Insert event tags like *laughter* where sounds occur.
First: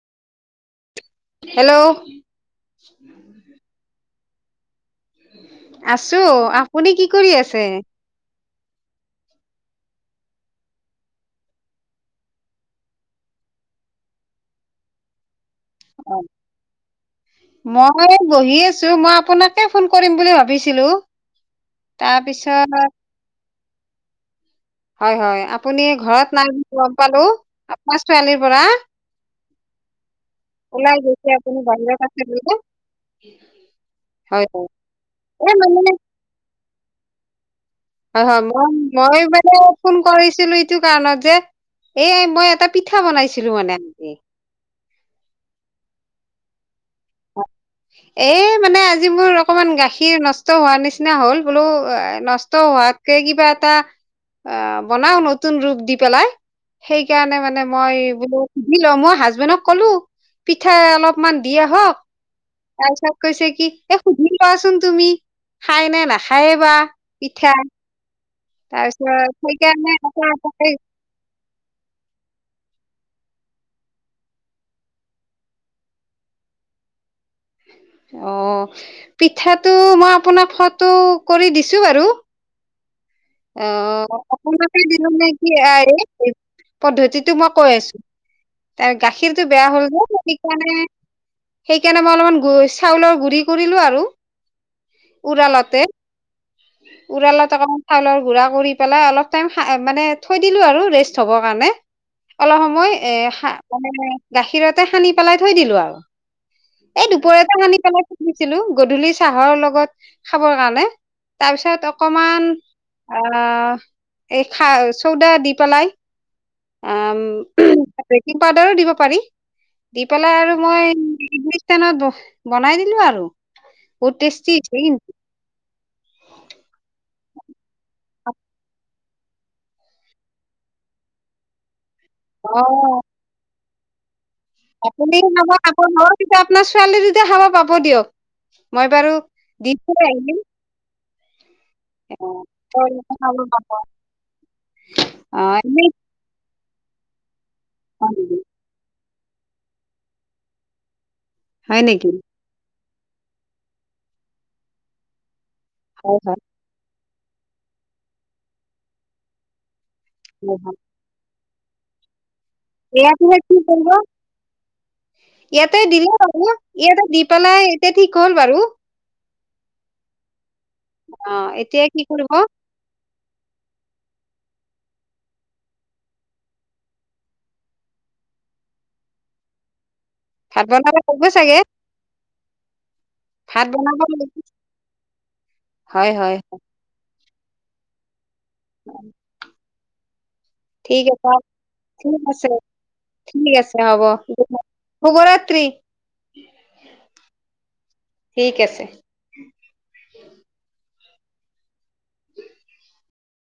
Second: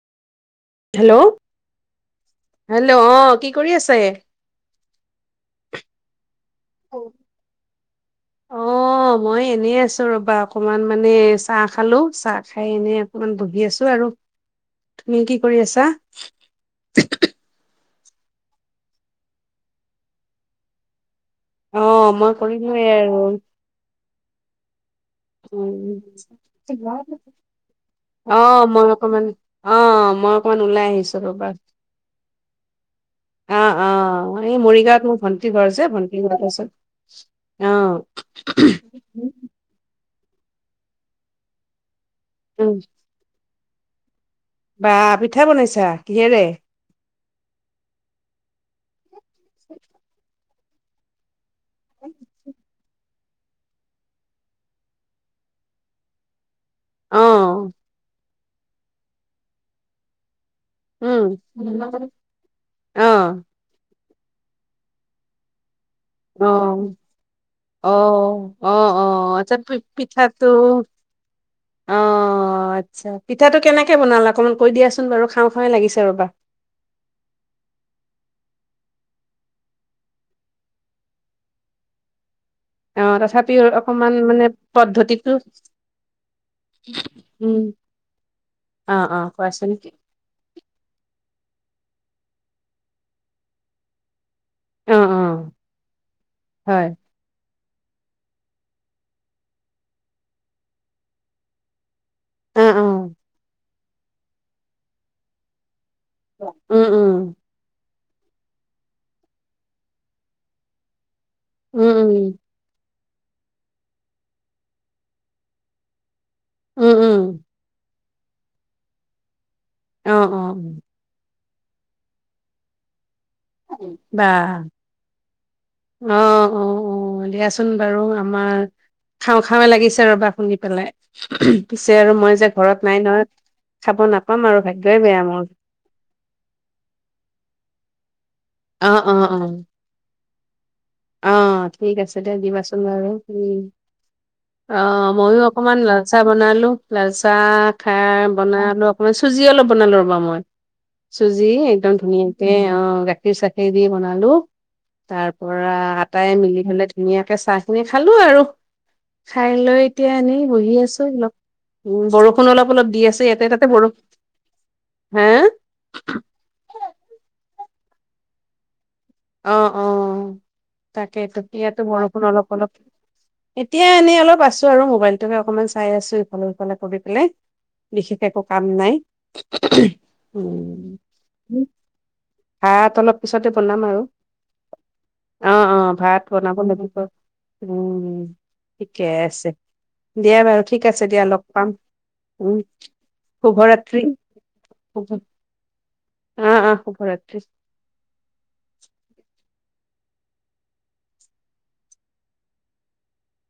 Hello, hello অ কি কৰি আছে এ? আছো, আপুনি কি কৰি আছে? অ মই এনেই আছো ৰবা অকমান মানে চাহ খালো, চাহ খাই এনেই অকমান বহি আছো আৰু। তুমি কি কৰি আছা? মই বহি আছো, মই আপোনাকে ফোন কৰিম বুলি ভাবিছিলো। অ মই তাৰপিছত কৰিলোয়ে আৰু হয় হয় আপুনি উম, ঘৰত নাই বুলি গম পালো আপোনাৰ অ ছোৱালীৰ পৰা মই অকমান, অ মই অকমান ওলাই আহিছো গৈছে ৰবা। আপুনি বাহিৰত আছে বোলে আহ অ, হয় এই হয় মৰিগাঁৱত মোৰ ভন্টি এই ঘৰ যে, মানে ভন্টি ঘৰত আছোঁ। *unintelligible* হয় হয়, মই মই মানে ফোন কৰিছিলো ইটো কাৰণত যে এই মই এটা উম পিঠা বনাইছো ছিলো মানে *unintelligible* বা পিঠা বনাইছা, কিহেৰে? এ মানে আ যিবোৰ অকমান গাখীৰ নষ্ট ত হোৱাৰ নিচনা হ'ল বোলো আ নষ্ট হোৱাত তে কিবা এটা অঁ, বনাও নতুন ৰূপ দি পেলাই অ সেইকাৰণে মানে মই বোলো ল মই হাজবেনক কলো। পিঠা অলপমান উম দি আহক অ তাৰপিছত কৈছে কি এই সুধি লোৱা চোন তুমি। খায় নে নেখায়ে বা পিঠা *inaudible* অঁ তাৰপিছত আচ্ছা সেইকাৰণে এটা এটাকে পিঠাটো কেনেকে বনালা অকণমান কৈ দিয়াচোন বাৰু? খাওঁ খাওঁ লাগিছে ৰ'বা অ' পিঠাটো মই আপোনাক ফটো কৰি দিছো বাৰু। অ', তথাপিও অ, অকমান মানে অকমান দিন *unintelligible* নে পদ্ধতিটো কি এই পদ্ধতিটো ম উম, এ অ', অ', গাখীৰটো বেয়া কোৱাচোন। হ'ল যে সেইকাৰণে। সেইকাৰণে মই অলমান গু চাউলৰ গুৰি কৰিলো আৰু। অ', অ', হয়, উৰাল ত চাউলৰ গুৰা কৰি পেলাই অলপ টাইম হা মানে থৈ দিলো আৰু ৰেষ্ট হ'বৰ কাৰণে। অ', অলপ সময় অ', এ তাৰ মানে গাখীৰতে সানি পেলাই থৈ দিলো আৰু। উম, উম, এই দুপৰীয়াটে সানি পেলাই দিছিলো গধূলি চাহৰ লগত খাবৰ কাৰণে। তাৰপিছত উম, উম, অকমান আহ এই খা চৌদা দি পেলাই উম, উম, আম উমহ বেকিং পাউদাৰো দিব পাৰি। দি অ', পেলাই আৰু অ', মই তেনেদৰে বহ বনাই দিলো আৰু। বহুত টেষ্টি বাহ! আছিলে কিন্তু অ, অ' দিয়াচোন বাৰু আমাৰ খাওঁ খাওঁ য়ে লাগিছে ৰবা শুনি পেলাই। উমহ পিছে আৰু মই যে অ ঘৰত নাই নহয়। খাব নাপ আপুনি মানে আপোনাৰ ছোৱালী দুটাই খাব পাব দিয়ক, মই অ', বাৰু অ', অ'। দি থৈ আহিম। অ'। ঠিক আছে দে অ' দিবাচোন তই বাৰু খাব উম। পাব। অ অ, মইয়ো অকমান এনেই লাল চাহ বনালো। লাল চাহ হয় খাই নেকি বনালো মই চুজি অলপ বনালোঁ ৰ'বা মই। চুজি হয় একদম নেকি? ধুনীয়াকে, অ'! গাখীৰ চাখীৰ দি বনালোঁ। তাৰপৰা পৰা আটাই হয় মিলি পেলাই ধুনীয়াকে চাহ খিনি খালো‍ঁ আৰু, খাই লৈ এতিয়া এনেই বহি আছোঁ, অলপ দেৰি। উম বৰষুণ অলপ অলপ দি আছে দিয়াটো ইয়াতে কি তাতে কৰিব? বৰষুণ হা ইয়াতে দিলে বাৰু, ইয়াতে দি পেলাই এয়া ঠিক হ'ল বাৰু। অ! অ! তাকেই তো, অ' ইয়াততো এতিয়া কি বৰষুণ কৰিব অলপ অলপ এতিয়া এনেই অলপ আছোঁ আৰু মোবাইলটোহে অকমান চাই আছোঁ, ইফালে সিফালে কৰি পেলাই। বিশেষ একো কাম নাই। ভাত বনাব কৰিব চাগে? হা তলত পিছতে ভাত বনাম আৰু। বনাব লাগিব অ' অ' হয় ভাত হয় বনাব লাগিব। উম! হয়। ঠিকে আছে। দিয়া বাৰু ঠিক আছে দিয়া। লগ পাম, ঠিক আছে উম! ঠিক আছে হ'ব শুভৰাত্ৰি। শুভৰাত্ৰি অ' অ' শুভৰাত্ৰি। ঠিক আছে